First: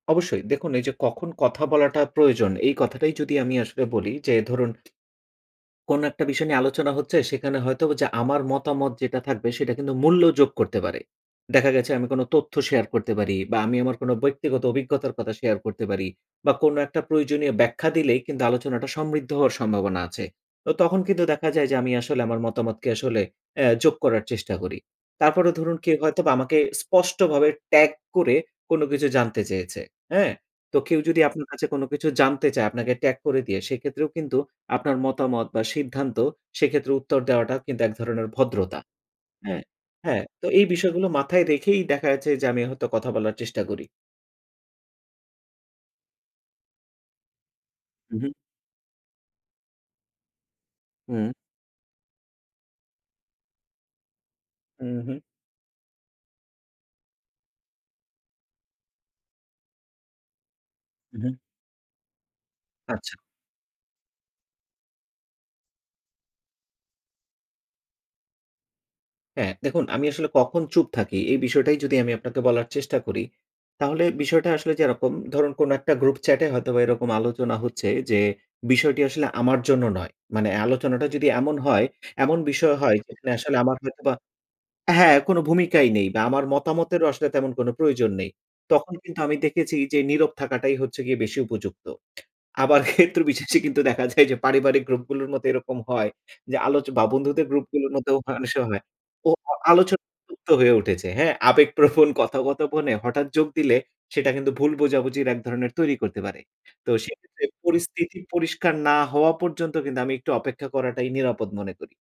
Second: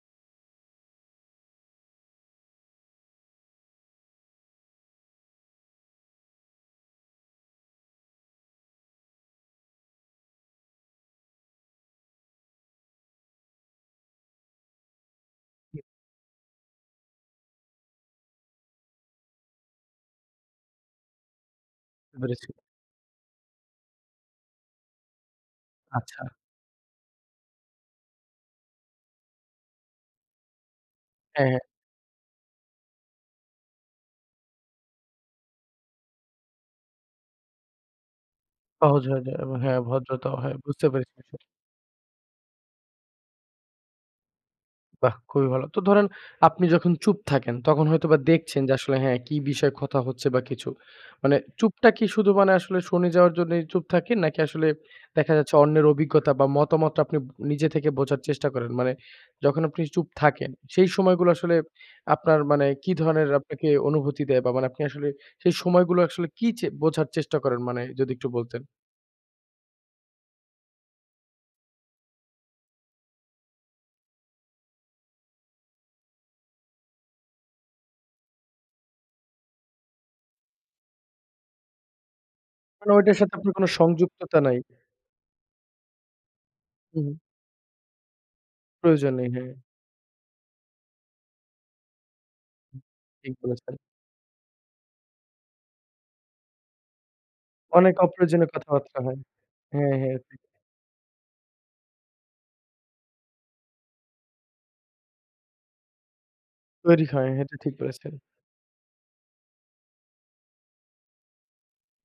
অবশ্যই। দেখুন এই যে কখন কথা বলাটা প্রয়োজন? এই কথাটাই যদি আমি আসলে বলি যে ধরুন কোনো একটা বিষয় নিয়ে আলোচনা হচ্ছে, সেখানে হয়তো যা আমার মতামত যেটা থাকবে, সেটা কিন্তু মূল্য যোগ করতে পারে। দেখা গেছে আমি কোন তথ্য শেয়ার করতে পারি বা আমি আমার কোন বইক্তিগত অভিজ্ঞতার কথা শেয়ার হু। করতে পারি বা কোনো একটা প্রয়োজনীয় ব্যাখ্যা দিলেই কিন্তু, আলোচনাটা সমৃদ্ধ হওয়ার সম্ভাবনা আছে। তো তখন কিন্তু দেখা যায় যে আমি আসলে আমার পেরেছি। মতামতকে আসলে, এ যোগ করার চেষ্টা করি। তারপরেও ধরুন কেউ হয়তো আচ্ছা। আমাকে স্পষ্টভাবে ট্যাগ করে, কোন কিছু জানতে চেয়েছে, হ্যাঁ? তো কেউ যদি আপনার হ্যাঁ, হ্যাঁ। কাছে কোন কিছু জানতে চায় আপনাকে ট্যাগ করে দিয়ে, সেক্ষেত্রেও কিন্তু আপনার মতামত বা সিদ্ধান্ত, সেক্ষেত্রে উত্তর দেওয়াটাও কিন্তু এক ধরনের ভদ্রতা সহজ হয়ে যায়। এব হ্যাঁ, হ্যাঁ, হ্যাঁ, ভদ্রতাও তো হয়। এই বুঝতে বিষয়গুলো পেরেছি। স মাথায় রেখেই দেখাচ্ছে যে, আমি হয়তো কথা বলার চেষ্টা করি। বাহ্! খুবই ভালো। তো ধরেন আপনি যখন চুপ থাকেন, তখন হু, হয়তোবা হু। দেখছেন যে আসলে হ্যাঁ, কি বিষয়ে কথা হচ্ছে বা কিছু? হুম। মানে চুপটা কি শুধু মানে আসলে শুনে যাওয়ার জন্যই চুপ থাকেন, নাকি আসলে হু, হুম। দেখা যাচ্ছে অন্যের অভিজ্ঞতা বা মতামতটা আপনি নিজে থেকে বোঝার চেষ্টা করেন? মানে যখন আপনি চুপ থাকেন, সেই হুম, সময়গুলো হুম। আসলে আপনার মানে কি আচ্ছা। ধরনের আপনাকে অনুভূতি দেয় বা মানে আপনি আসলে সেই সময়গুলো আসলে কী চে বোঝার চেষ্টা করেন? মানে যদি একটু বলতেন? হ্যা, দেখুন আমি আসলে কখন চুপ থাকি? এই বিষয়টাই যদি আমি আপনাকে বলার চেষ্টা করি। তাহলে বিষয়টা আসলে যে এরকম ধরুন, কোন একটা গ্রুপ চ্যাটে হয়তোবা এরকম আলোচনা হচ্ছে যে, বিষয়টি আসলে আমার জন্য নয়। মানে আলোচনাটা যদি এমন হয়, এমন বিষয় কারণ হয় ঐটার যেখানে সাথে আপনার আসলে কোন আমার হয়তোবা সংযুক্ততা নাই। হ্যাঁ, কোন ভূমিকাই নেই বা আমার হু, মতামতের হু। আসলে তেমন কোন প্রয়োজন নেই। তখন প্রয়োজন কিন্তু নেই, আমি হ্যাঁ। দেখেছি যে, নীরব থাকাটাই হচ্ছে গিয়ে বেশি উপযুক্ত। আবার ক্ষেত্র ঠিক বিশেষে বলেছেন। কিন্তু দেখা যায় যে, পারিবারিক গ্রুপ গুলোর মতো এরকম হয় যে, আলোচ বা বন্ধুদের গ্রুপ গুলোর অনেক মধ্যেও হয়, অপ্রয়োজনীয় অনেক সময় হয় কথাবার্তা হয়। ও হ্যাঁ, আলোচনা হ্যাঁ, [unintelligible] ঠিক। জুক্ত হয়ে উঠেছে, হ্যাঁ? আবেগ প্রবণ কথা-কথপনে হঠাৎ যোগ দিলে, সেটা কিন্তু ভুল বোঝাবুঝির ১ ধরনের তৈরি করতে পারে। তো তৈরি হয়, সেক্ষেত্রে এটা ঠিক বলেছেন। পরিস্থিতি পরিষ্কার না হওয়া পর্যন্ত কিন্তু, আমি একটু অপেক্ষা করাটাই নিরাপদ মনে করি।